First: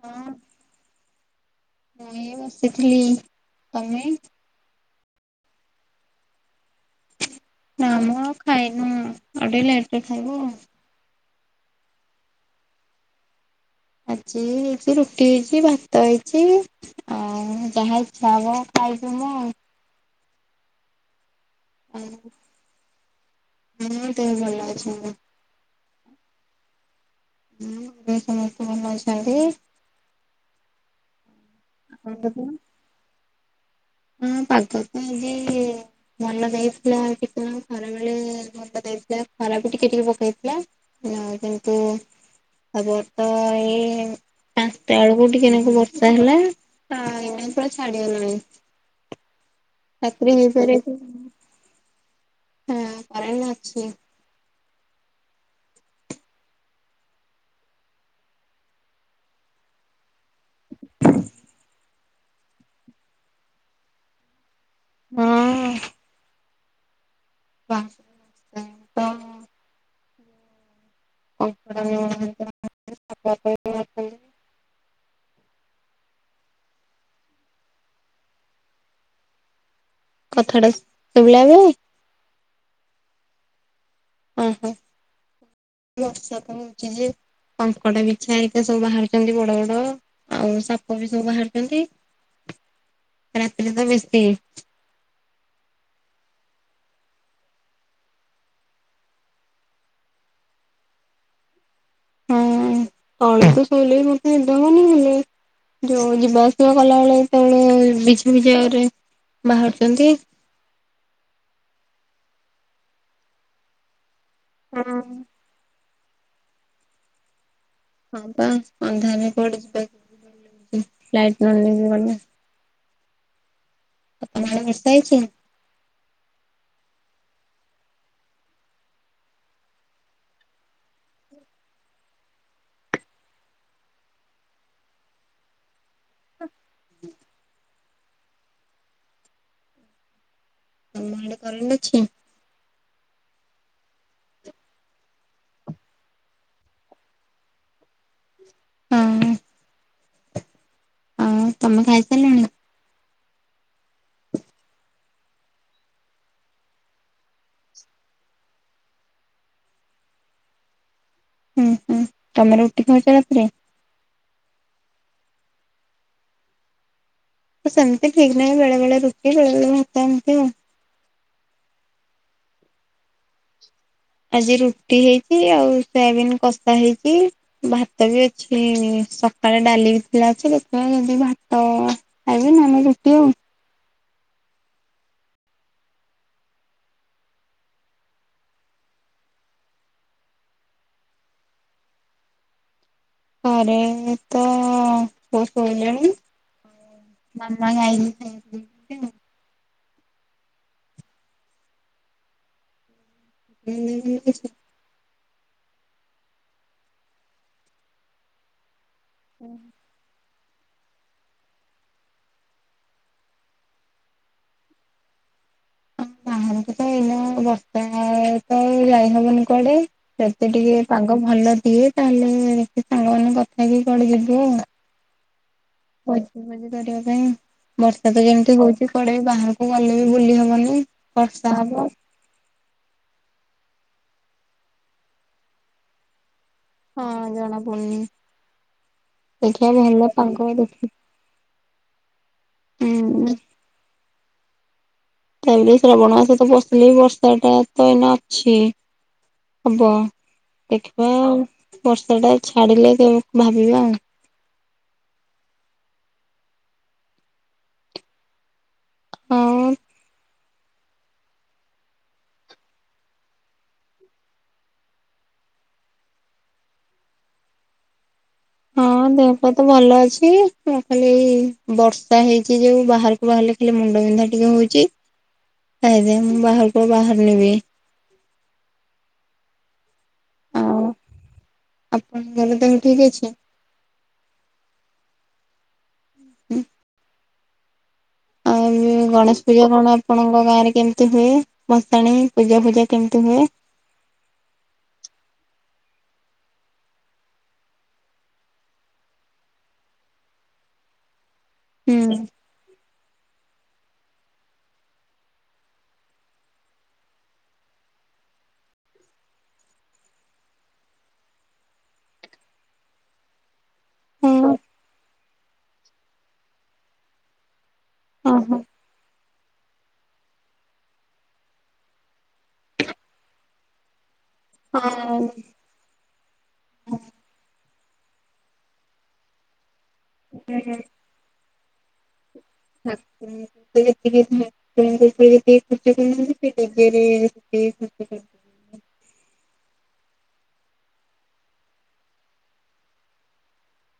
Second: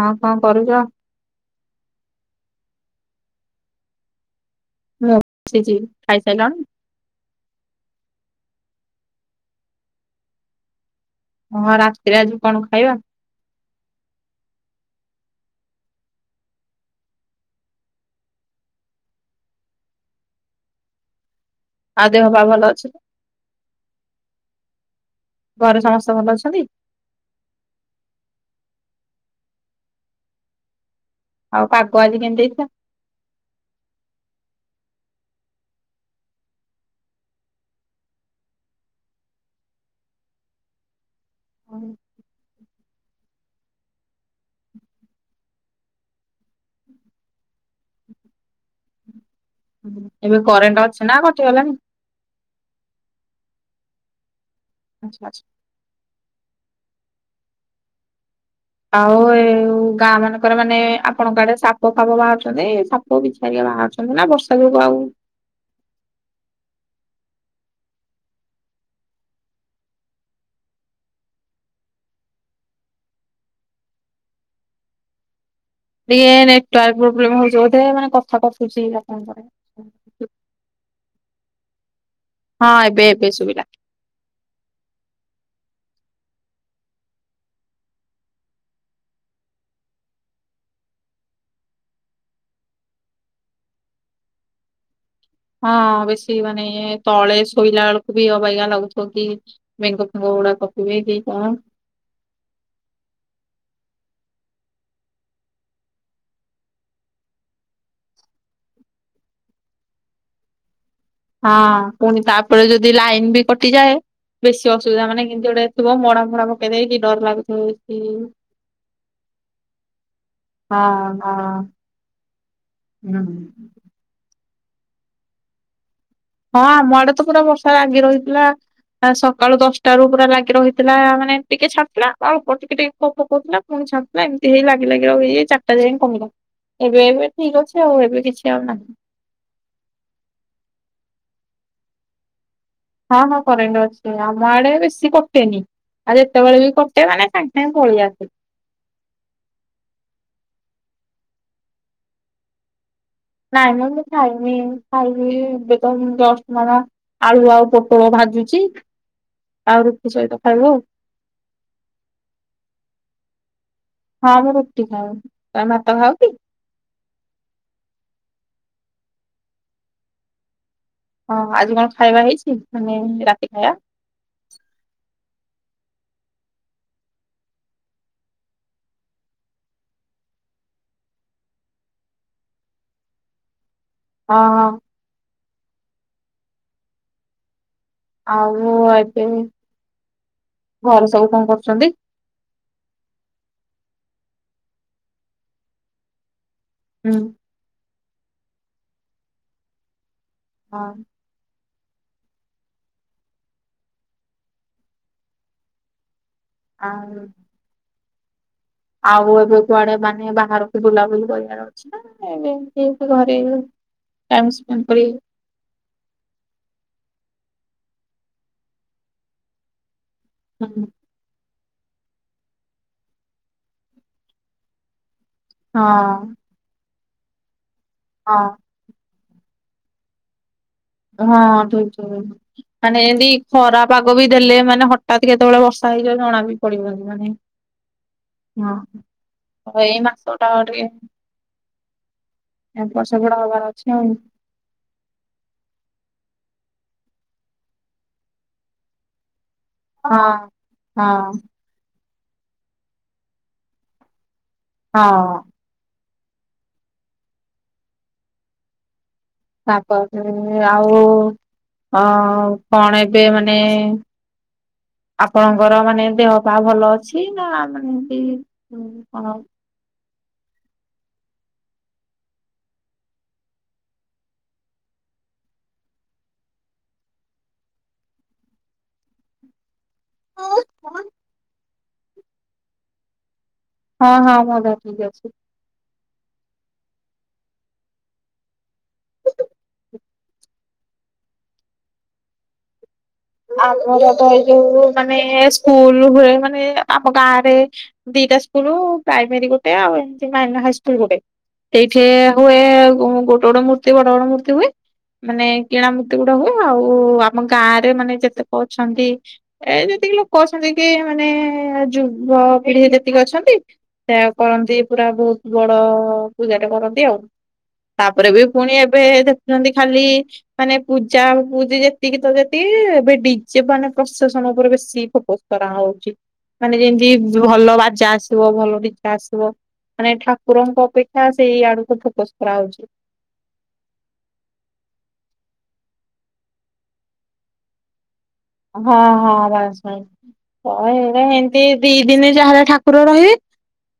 ହଁ କଣ କରୁଛ? ମୁଇଁ ବସିଥିଲି। ତମେ? ବସିଚି ଖାଇସାଇଲଣି? ନାଁ ମ ଆଉ ଖାଇନୁ ଆଉ ଟିକେ ଲେଟରେ ଖାଇବୁ ଆଉ। ହଁ ରାତିରେ ଆଜି କଣ ଖାଇବା? ଆଜି ହେଇଛି ରୁଟି ହେଇଚି ଭାତ ହେଇଚି। ଆଉ ଯାହା ଇଚ୍ଛା ହବ ଖାଇବି ମୁଁ ଆଉ। ଆଉ ଦେହ ପା ଭଲ ଅଛି? ହୁଁ ଦେହ ଭଲ ଅଛି। ଘରେ ସମସ୍ତେ ଭଲ ଅଛନ୍ତି? ହୁଁ ଘରେ ସମସ୍ତେ ଭଲ ଅଛନ୍ତି। ଆଉ ପାଗ ଆଜି ଆପଣଙ୍କ କେମିତି ଦେଇଥିଲା? ହୁଁ ପାଗ ତ ଆଜି ଭଲ ଦେଇଥିଲା କେତେବେଳେ ଖରାବେଳେ ଭଲ ଦେଇଥିଲା ଖରା ବି ଟିକେ ଟିକେ ପକେଇଥିଲା। ନାଁ କିନ୍ତୁ ଆବ ପାଞ୍ଚଟା ବେଳକୁ ଟିକେ ନାଗୁ ବର୍ଷା ହେଲା ଏ ପା ଛାଡିଗଲାଣି। ଚାକିରି ଏବେ ହେଇପାରେ କରେଣ୍ଟ ଅଛି ନା କଟିଗଲାଣି? ହୁଁ କରେଣ୍ଟ ଅଛି। ଆଚ୍ଛା ଆଚ୍ଛା। ଆଉ ଏ ଗାଁ ମାନଙ୍କରେ ମାନେ ଆପଣଙ୍କ ଆଡେ ସାପ ଫାପ ବାହାରୁଛନ୍ତି ଏ ସା ପ ବିଛା ହେରିକା ବାହାରୁଛନ୍ତି ନା ବର୍ଷା ଯୋଗୁଁ ଆଉ ହଁ [unintelligible] କଙ୍କଡ଼ା [unintelligible] ଟିକେ ନେଟୱାର୍କ ପ୍ରୋବ୍ଲେମ ହଉଛି ବୋଧେ ମାନେ କଥା କରୁଛି ଆପଣଙ୍କ ର। କଥା ଟା ଶୁଭିଲା ବେଳେ ହଁ ଏବେ ଏବେ ସୁବିଲା। ଓ ହୋ ବର୍ଷା ତ ହଉଛି ଯେ କଙ୍କଡା ବିଛା ହେରିକା ସବୁ ବାହାରୁଛନ୍ତି ବଡ ବଡ ଆଉ ସାପ ବି ସବୁ ବାହାରୁଛନ୍ତି। [inaudible] [inaudible] ହଁ, ବେଶୀ ମାନେ ତଳେ ଶୋଇଲା ଳକୁ ବି ଅବାଗିଆ ଲାଗୁ--ବ କି? ବେଙ୍ଗ ଫେଙ୍ଗ ଗୁଡା ଥିବେ କି କଣ୍? [inaudible] ଯଉ ଯିବା ଆସିବା କଲା ବିଛା ଛା ବାହାରୁଚନ୍ତି। ହଁ ପୁଣି ତା'ପରେ ଯଦି ଲାଇନ୍‌ ବି କଟିଯାଏ, ବେଶୀ ହଁ। ଅସୁବିଧା। ମାନେ [inaudible] ହଁ ହଁ [inaudible] ହୁଁ [inaudible] ହଁ! ଆମ ଆଡ଼େ ତ ପୁରା ବର୍ଷା ଲାଗି ରହି--ଲା। ସକାଳୁ ଦଶଟା ରୁ ପୁରା ଲାଗି ରହିଥିଲା, ମାନେ ଟିକେ ଛା--ଥିଲା। ଟିକେ ଟିକେ [inaudible] ଏବେ ଏବେ ଠିକ୍ ଅଛି ଆଉ, ଏବେ କିଛି ଆଉ ନାହିଁ। ତମ ଆଡ଼େ କ ଅଛି। ହଁ ହଁ କରେ ଅଛି, ଆମ ଆଡ଼େ ବେଶୀ କଟେନି। ଆଉ ଯେତବେଳେ ବି କଟେ, ମାନେ ସାଙ୍ଗ୍ ସାଙ୍ଗେ ପଳେଇ ଆସେ। ତମେ ଖାଇ ସାର୍ଲଣି? [inaudible] ଆଳୁ ଆଉ ପୋଟଳ ଭାଜୁଚି, ଆଉ ରୁଟିି ସଇତ ଖାଇବ ଆଉ। ତମେ ରୁଟି ଖାଉଚ ରା--ରେ? ହଁ, ମୁଁ ରୁଟି ଖାଏ। ମେ ଭାତ ଖାଅ କି? ସେମ୍ତି ଠିକ୍ ନାହିଁ, ବେଳେ ବେଳେ ରୁଟି ବେଳେ ବେଳେ ଭାତ ଏମ୍ତି ଆଉ। ହଁ, ଆଜି କ'ଣ ଖାଇବା ହେଇଚି, ମନେ ରାତି ଖା--ବା? ଆଜି ରୁଟି ହେଇଚି ଆଉ, ସୋୟାବିିନ୍‌ କଷା ହେଇଚି। ଭାତ ବି ଅଛି, ସକାଳେ ଡ଼ାଲି ଥିଲା। [inaudible] [inaudible] ଆଉ ଏବେ, ଘରେ ସବୁ କରୁଚନ୍ତି? [inaudible] ହୁଁ [inaudible] ହଁ [inaudible] ଆଉ ଆଉ ଏବେ କୁଆଡ଼େ ମାନେ ବାହା [inaudible] [inaudible] ଭଲ ଦିଏ, ତା ସାଙ୍ଗ ମାନେ କଥା ହେଇକି କି କୁଆଡ଼େ ଯିବୁ ଆଉ। ହଁ ଭୋଜି ଜି କରିବା ପାଇଁ, ବର୍ଷା ତ ହଁ ଯେମ୍ତି ହଉଚି କୁଆଡ଼େ ବାହାରକୁ ଗଲେ ବି ଭୁଲି ହବନି। [inaudible] ବର୍ଷା ହବ। ମାନେ ଏ---ଖରା ପାଗ ବି ଦେଲେ ମାନେ ହଟାତ୍ କେତେବଳେ ବର୍ଷା ହେଇଯାଏ। ଜଣା ହଁ ଜଣା ପଡୁନି ଦେଖିବା ଭଲ ପାଗ [inaudible] ଦେଖି ଏ ବର୍ଷ, ହୁଁ। ଗୁଡ଼ା ହବାର ଅଛି ଆଉ। ଶ୍ରାବଣ ମାସ------ସିଲେ ବର୍ଷାଟା ତ ଏଇନା ଅଛି। ହବ ହଁ ହଁ ବର୍ଷାଟା ଛାଡ଼ିଲେ ଭାବିବା ଆଉ। [inaudible] ହଁ [inaudible] ଆପଣଙ୍କର ମାନେ ଦେହ ପା ଭଲ ଅଛି? ନା ମାନେ ହଁ ଦେହ ପା ହଁ ତ ଭଲ ଅଛି ଖାଲି ବର୍ଷା ହେଇଛି ଯୋଉ ବାହାରକୁ ବାହାରିଲେ ହେଲେ ମୁଣ୍ଡ ବିନ୍ଧା ଟିକେ ହଉଛି ହେଇଥି ମୁଁ ବାହାରକୁ ଆ ବାହାରୁଣିବି ଆଉ ଆପଣ [unintelligible] ଠିକ୍ ଅଛି? ହଁ ହଁ ମୁଁ ଧରିଛି ଝିଅ କୁ। ହୁଁ ଏଇ ଗଣେଶ ପୂଜା କଣ ଆପଣଙ୍କ ଗାଁ ରେ କେମିତି ହୁଏ ଭସାଣୀ ପୂଜା ଫୂଜା କେମିତି ହୁଏ? ଆମ ଏଇ ଯୋଉ ମାନେ ସ୍କୁଲ ହୁଏ ମାନେ ଆମ ଗାଁ ରେ ଦିଟା ସ୍କୁଲ ପ୍ରାଇମେରୀ ଗୋଟେ ଆଉ ଏମ ମ ହାଇସ୍କୁଲ ଗୋଟେ ସେଇଠି ହୁଁ ହୁଏ ଗୋ ପୋଟୋଡ ମୂର୍ତ୍ତି ବଡ ବଡ ମୂର୍ତ୍ତି ହୁଏ ମାନେ କିଣା ମୂର୍ତ୍ତି ଗୁଡା ହୁଏ ଆଉ ଆମ ଗାଁରେ ମାନେ ଯେତେ କହୁଛନ୍ତି। ଏ ଯେତିକି ଲୋକ ଅଛନ୍ତି କି ମାନେ ଯୁବପିଢି ଯେତିକି ଅଛନ୍ତି। ସେ ହଁ କରନ୍ତି ପୁରା ବହୁତ ବଡ଼ ପୂଜାଟେ କରନ୍ତି ଆଉ। ତାପରେ ବି ଓହୋ ପୁଣି ଏବେ ଦେଖୁଛନ୍ତି ଖାଲି ମାନେ ପୂଜା ପୂଜି ଯେତିକି ତ ସେତିକି ଏବ୍ ଡିଜେ ମାନେ ପ୍ରଶାସନ ଉପରେ ବେଶୀ ହଁ ଫୋକସ କରାହଉଛି। ମାନେ ଯେମିତି ଭଲ ବାଜା ଆସିବ ଭଲ ନିଜା ଆସିବ ମାନେ ଠାକୁରଙ୍କ ଅପେକ୍ଷା ହଁ ସେଇ ଆଡକୁ ଫୋକସ କରାହଉଛି। ଯେତିକି ତମ ଯେତିକି ଖର୍ଚ୍ଚ କରୁନାହାନ୍ତି ତା ଦେହରେ ସେ ଖର୍ଚ୍ଚ ହଁ ହଁ ବାସ୍ ବାସ୍। ହ ଏୟା ଏମତି ଦି ଦିନ ଯାହାର ଠାକୁର ରହିବେ।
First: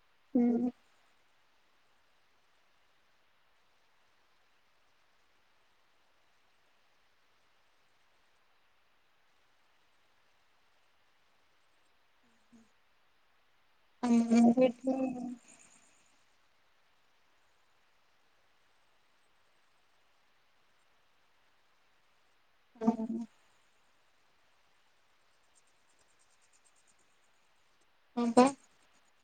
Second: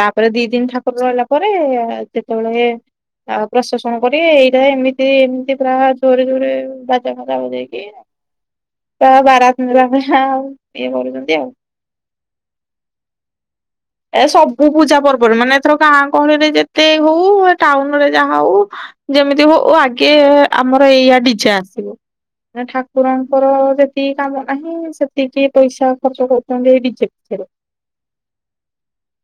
ତାପରେ ଦି ଦିନ ହୁଁ ଠାକୁର ରହିଲା ପରେ ଆ ଯେତେବେଳେ ଆଉ ପ୍ରଶାସନ କରି ଏଇଟା ଏମିତି ଏମିତି ପୁରା ଜୋରେ ଜୋରେ ବାଜା ଫାଜା ବଜେଇକି [unintelligible] ଇଏ କରୁଛନ୍ତି ଆଉ। ଏ ଆମର ସବୁ ବି ଏଠି ପୂଜା ପର୍ବରେ ମାନେ ଏଥର ଗାଁ ଗହଳିରେ ଯେତେ ହଉ ଟାଉନରେ ଯାହା ହଉ। ଯେମିତି ହଉ ଆଗେ ଆମର ଏଇଆ ଡିଜେ ଆସିବ ହଁ ଠାକୁରଙ୍କର ଯେ ଯେତିକି କାମ ନାହିଁ ସେତିକି ପଇସା ଖର୍ଚ୍ଚ କରୁଛନ୍ତି ଏଇ ଡିଜେ ପଛରେ। ହଁ ବା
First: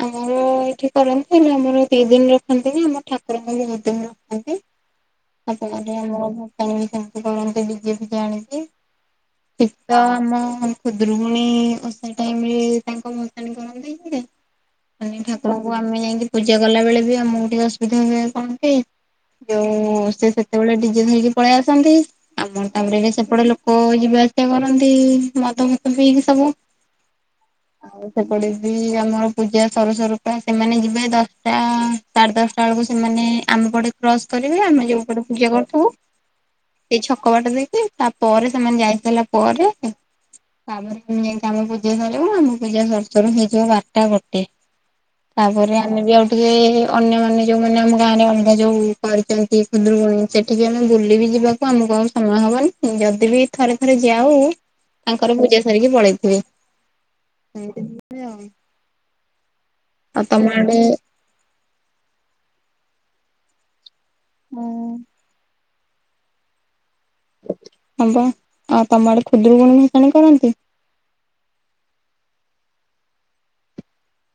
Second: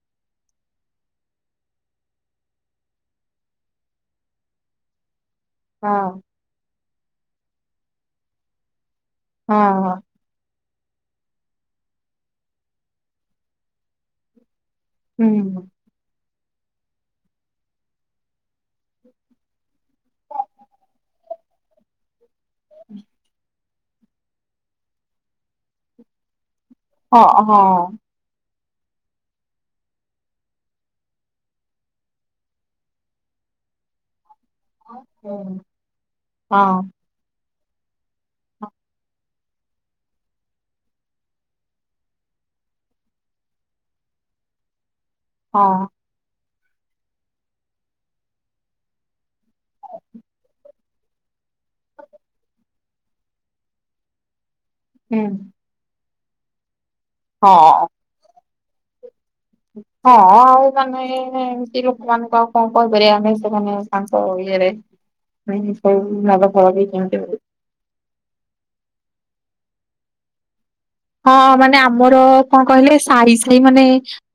ଆମର ସେଇଠି କରନ୍ତି ହେଲେ ଆମର ଦି ଦିନ ରଖନ୍ତି ନା ଆମ ଠାକୁରଙ୍କୁ ଦି ଦିନ ରଖନ୍ତି। ସେପ ହଁ ଆମର ଭୂଶାଣୀ ବି ସେମିତି କରନ୍ତି ଡିଜେ ଫିଜେ ଆଣିକି? ହଁ ଶୀତ ହଁ ଆମ ଖୁଦୁରୁକୁଣୀ ଓଷା ଟାଇମରେ ତାଙ୍କ [unintelligible] କଣ ଦେଇ ହୁଁ ଠାକୁରଙ୍କୁ ଆମେ ଯାଇକି ପୂଜା କଲାବେଳେ ବି ଆମକୁ ଟିକେ ଅସୁବିଧା ହୁଏ କଣ କି। ଯୋଉ ସେ ସେତେବେଳେ ଡିଜେ ଧରିକି ପଳେଇ ଆସନ୍ତି। ଆମର ତାପରେ ଏ ସେପଟ ଲୋକ ଯିବା ଆସିବା କରନ୍ତି ମଦ ଫଦ ପିଇକି ସବୁ। ହଁ ହଁ। ଆଉ ସେପଟେ ବି ଆମର ପୂଜା ସରୁ ସରୁପା ସେମାନେ ଯିବେ ଦଶଟା ସାଢ଼େ ଦଶଟା ସଟା ବେଳକୁ ସେମାନେ ଆମ ବଡ଼ କ୍ରସ କରିବେ ଆମେ ଯୋଉପଟ ପୂଜା କରୁଥାଉ ହଁ ଏଇ ଛକ ବାଟ ଦେଇକି। ତା ପରେ ସେମାନେ ଯାଇ ସାରିଲା ପରେ। ତାପରେ ଏମିତି ଆମ ପୂଜା ସରିବ ଆମ ପୂଜା ସରୁ ସର୍ ସରୁ ହେଇଯିବ ବାରଟା ଗୋଟେ ତାପରେ ହଁ ଆମେ ବି ଆଉ ଟିକେ ଅନ୍ୟମାନେ ଯୋଉମାନେ ଆମ ଗାଁ ରେ ଅଲଗା ଯୋଉ କରିଛନ୍ତି ଖୁଦୁରୁକୁୁଣୀ ସେଠିକି ଆମେ ବୁଲି ବିି ଯିବା ଆମକୁ ଆଉ ସମୟ ହବନି ଯଦି ବି ଥରେ ଥରେ ଯାଉ ତାଙ୍କର ହୁଁ ପୂଜା ସାରିକି ପଳେଇଥିବେ ଏମିତି ହଁ। ହୁଏ। ହଁ ତମ ଆଉ ଆଡେ ମାନେ ଏମିତି ଲୋକମାନଙ୍କୁ ଆଉ କଣ କହପାରିବା ଆମେ ସେମାନେ ତାଙ୍କ ଇଏରେ ହୁଁ। ସବୁ ମଲ ଘର ବି କେମତି ହ ହବା ଆଉ ତମ ଆଡେ ଖୁଦୁରୁକୁଣି ଭସାଣି କରନ୍ତି? ହଁ ମାନେ ଆମର କଣ କହିଲେ ସାହି ସାହି ମାନେ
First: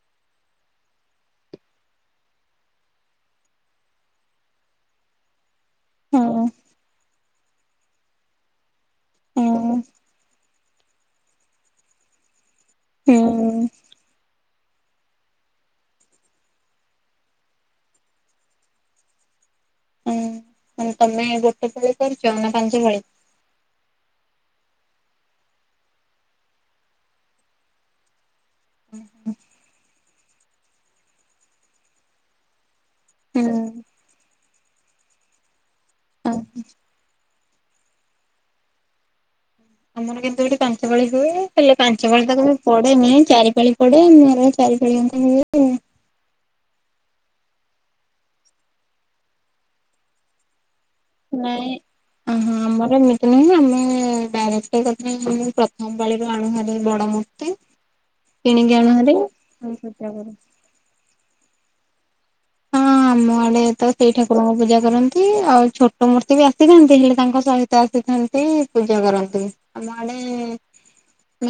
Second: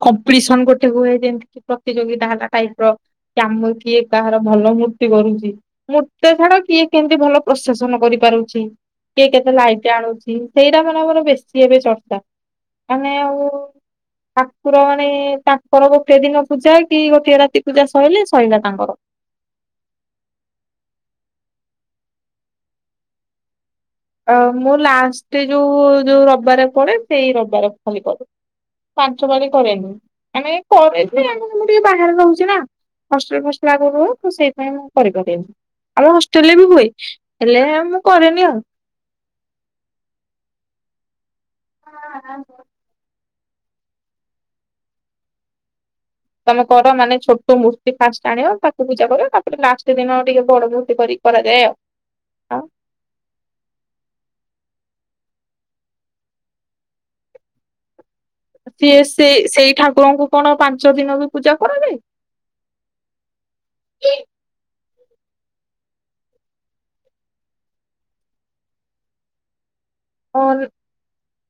କମ୍ପିଟିସନ ଗୋଟେ ହୁଏ ଯେମିତି ପ୍ରତିଯୋଗିତା ହେଲା ଟାଇପ ର।। କାମ କିଏ କାହାର ଭଲ ମୂର୍ତ୍ତି କରୁଛି? ହଁ ମୋତେ ଛାଡ କିଏ କେମିତି ଭଲ ପ୍ରସେସନ କରିପାରୁଛି, କିଏ କେତେ ହଁ ଲାଇଟ୍ ଆଣୁଛି? ସେଇଟା ମାନେ ମୋର ବେଶୀ ଏବେ ଚର୍ଚ୍ଚା, ମାନେ ଆଉ ହୁଁ ଠାକୁର ମାନେ ତାଙ୍କର ଗୋଟିଏ ଦିନ ପୂଜା କି ଗୋଟିଏ ରାତି ପୂଜା ସରିଲେ ସରିଲା ତାଙ୍କର। ଉୁଁ ମାନେ ତମେ ଗୋଟେ ପାଳି କରିଛ ନା ପାଞ୍ଚ ପାଳି? ଅ ମୁଁ ଲାଷ୍ଟ ଯୋଉ ଯୋଉ ରବିବାର ପଡେ, ସେଇ ରବାର ଖାଲି କରେ। ପାଞ୍ଚ ବାରି କରେନି, ଆମେ କରେ ଆମ ମୁଁ ଟିକେ ବାହାରେ ରହୁଛି ନା। ହୁଁ [unintelligible] ଆଗରୁ ତ ସେଇପାଇଁ ମୁଁ କରିପାରେନି, ଆଉ ହଷ୍ଟେଲ ରେ ବି ହୁଏ ହେଲେ ମୁଁ କରେନି ଆଉ। ଆମର କିନ୍ତୁ ଏଠି ପାଞ୍ଚ ପାଳି ହୁଏ, ହେଲେ ପାଞ୍ଚ ପାଳି ତ କେବେ? ପଡେ଼ନି, ଚାରିପାଳି ପଡେ଼ ଆମର ଚାରିପାଳି ଆଙ୍କ ହୁଏ ଆଉ। ତମେ କର, ମାନେ ଛୋଟ ମୂର୍ତ୍ତି ଫାଷ୍ଟ ଆଣିବ ତାକୁ ପୂଜା କର, ତାପରେ ଲାଷ୍ଟ ଦିନ ଟିକେ ବଡ଼ ମୂର୍ତ୍ତି କରି ନାଇଁ, ଅହ। ଆମର ଏମିତି ନାହିଁ, ଆମେ ଡାଇରେକ୍ଟ ଏକାଥରେ ମୁ ପ୍ରଥମ ପାଳିରୁ ଆଣୁ ହାରି ବଡ ମୂର୍ତ୍ତି। କିଣିକି ଆଣୁ ସିଏ, ଭାରି ସେଇ ସେଇ ପୂଜା ଠାକୁରଙ୍କୁ କରୁ। କଣ ପାଞ୍ଚ ଦୀନ ବି ପୂଜା କରାଯାଏ? [inaudible] ମୁଁ ଆଣେ ଯେତେବେଳେ ସେଇ ଠାକୁରଙ୍କୁ ପୂଜା କରନ୍ତି, ଆଉ ଛୋଟ ମୂର୍ତ୍ତି ବି ଆସିଥାନ୍ତି, ହେଲେ ତାଙ୍କ ସହି ତ ଆସିଥାନ୍ତି, ପୂଜା କରନ୍ତି। ଆମ ଆଡେ଼,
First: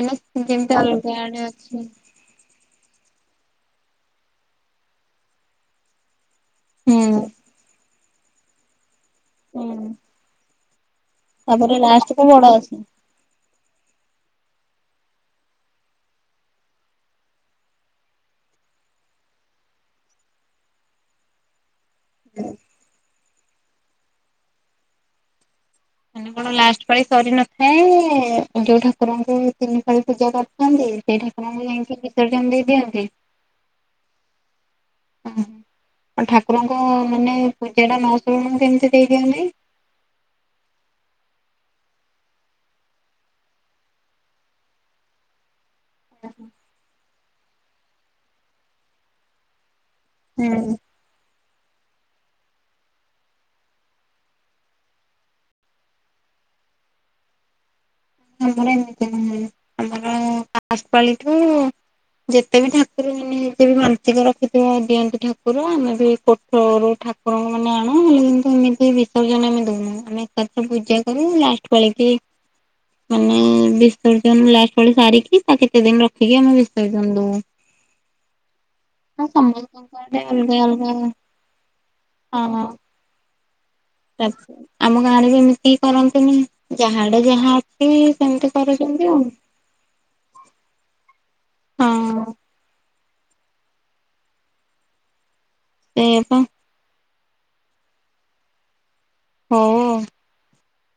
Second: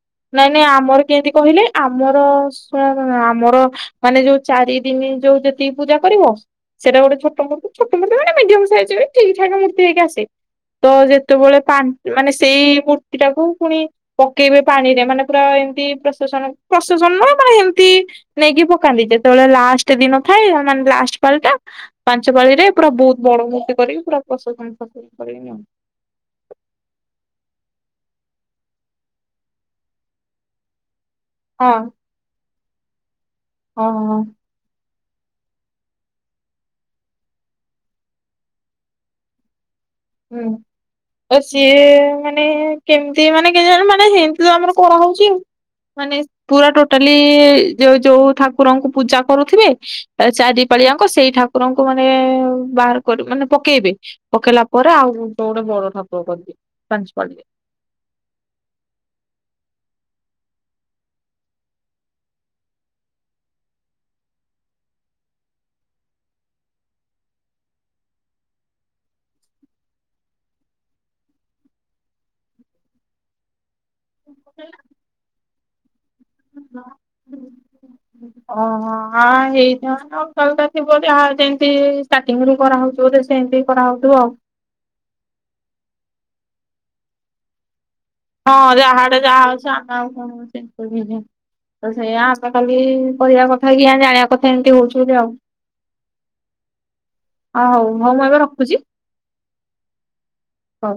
ମାନେ ନାଇଁ ନାଇଁ ଯେମିତି ଆମର ଅଲଗା କେମିତି ଆଡେ଼ କହିଲେ ଅଛି। [unintelligible] ଆମର ମାନେ ଯୋଉ ଚାରି ଦିନି ଯୋଉ ଯେତିକି ପୂଜା କରିବ? ସେଟା ଗୋଟେ ହୁଁ। ଛୋଟ ମୂର୍ତ୍ତି, ଛୋଟ ମୂର୍ତ୍ତି ମାନେ ମିଡି଼ୟମ ସାଇଜ୍ ରେ ଠିକ ଠାକ ହୁଁ ମୂର୍ତ୍ତି ହେଇକି ଆସେ, ତ ଯେ ତେବେଳେ ତାପରେ ପାନ୍ ଲାଷ୍ଟ କୁ ମାନେ ବଡ ସେଇ ଅଛି। ମୂର୍ତ୍ତି ଟାକୁ ପୁଣି ପକେଇବେ ପାଣିରେ, ମାନେ ପୁରା ଏମିତି ପ୍ରସେସନ ପ୍ରସେସନ ନ ମାନେ ଏମତି ନେଇକି ପକାନ୍ତି, ଯେତେବେଳେ ଲାଷ୍ଟ ଦିନ ଥାଏ, ମାନେ ଲାଷ୍ଟ ପାଳିଟା ପାଞ୍ଚପାଳି ରେ ପୁରା ବହୁତ ବଡ଼ ମୂର୍ତ୍ତି କରିକି ପୁରା ପ୍ରସ [unintelligible] କରି ନିଅନ୍ତି। ମାନେ କଣ ଲାଷ୍ଟ ପାଳି ସରି ନଥାଏ, ଯୋଉ ଠାକୁରଙ୍କୁ ତିନି ପାଳି ପୂଜା କରିଥାନ୍ତି, ସେଇ ଠାକ୍ ଠାକୁରଙ୍କୁ ହଁ ଯାଇକି ବିସର୍ଜନ ଦେଇ ଦିଅନ୍ତି? ହଁ, ହଁ। ଆ ଠାକୁରଙ୍କ ମାନେ ପୂଜା ଟା ନସରୁଣୁ କେମତି ଦେଇଦିଅନ୍ତି? ହୁଁ ଉଁ ତ ସିଏ ମାନେ କେମିତି ମାନେ କେଜାଣି ମାନେ ହେମତି ତ ଆମର କରାହଉଛି, ଆଉ। ମାନେ ପୁରା ଟୋଟାଲି ଯୋଉ ଯୋଉ ଠାକୁରଙ୍କୁ ପୂଜା କରୁଥିବେ? ତାପରେ ଚାରି ହୁଁ। ପାଳିଆଙ୍କ ସେଇ ଠାକୁରଙ୍କୁ ମାନେ ବାହାର କରୁ ମାନେ ପକେଇବେ, ପକେଇଲା ପରେ ଆଉ ଗୋଟେ ଗୋଟେ ବଡ଼ ଠାକୁର କରିବେ, ପାଞ୍ଚପାଳିରେ। ଆମର ଏମିତିବି ହୁଏ, ଆମର ଆଶ୍ ପାଳିଠୁ ଯେତେବି ଠାକୁରଙ୍କୁ ନିହାତିଵି ମାନସିକ ରଖିଥିବ ଦିଅନ୍ତି ଠାକୁର, ଆମେବି ଫ୍ଲୋର୍ ରୁ ଠାକୁରଙ୍କ ମାନେ ଆଣୁ, ହେଲେ କିନ୍ତୁ ଏମିତି ବିସର୍ଜନ ଆମେ ଦଉନୁ, ଆମେ ଏକାଥ ପୂଜା କରୁ ଲାସ୍ ପାଳିକି ମାନେ ବିସର୍ଜନ ଲାଷ୍ଟ ପାଳି ସାରିକି, ତା କେତେ ଦିନ ରଖିକି ଆମେ ବିସର୍ଜନ ଦଉ। ହଁ, ହଁ। ଆଉ ହଁ ହେଇଥା, ସମସ୍ତଙ୍କ ଆଡେ ଆଉ ଅଲଗା କାଲକା ଅଲଗା ଥିବ ହଁ ଯେ ହାଟ୍ ଏମିତି ଷ୍ଟାର୍ଟିଙ୍ଗ ରୁ କରାହଉିଚି ବୋଧେ ସେମତି କରାହଉଥିବ ଆଉ। ତାପରେ ଆମ ଗାଁରେ ବି ଏମିତି କରନ୍ତିନି, ଯାହାଡେ଼ ଯାହା। ଏଇ ସେମ୍ ହଁ, ଯାହାଡେ଼ ଯାହା ଅଛି, ଆମେ ଆଉ କଣ [unintelligible] ହଁ ସେଇଆ କାଲି କହିବା କଥା କି ଜାଣିବା କଥା ଏମିତି ହଉଛି ବୋଲି ଆଉ। ସେୟାପା ଓ ହଉ, ହଉ ମୁଁ ଏବେ ରଖୁଛି। ହ ଅଁ। ହଁ।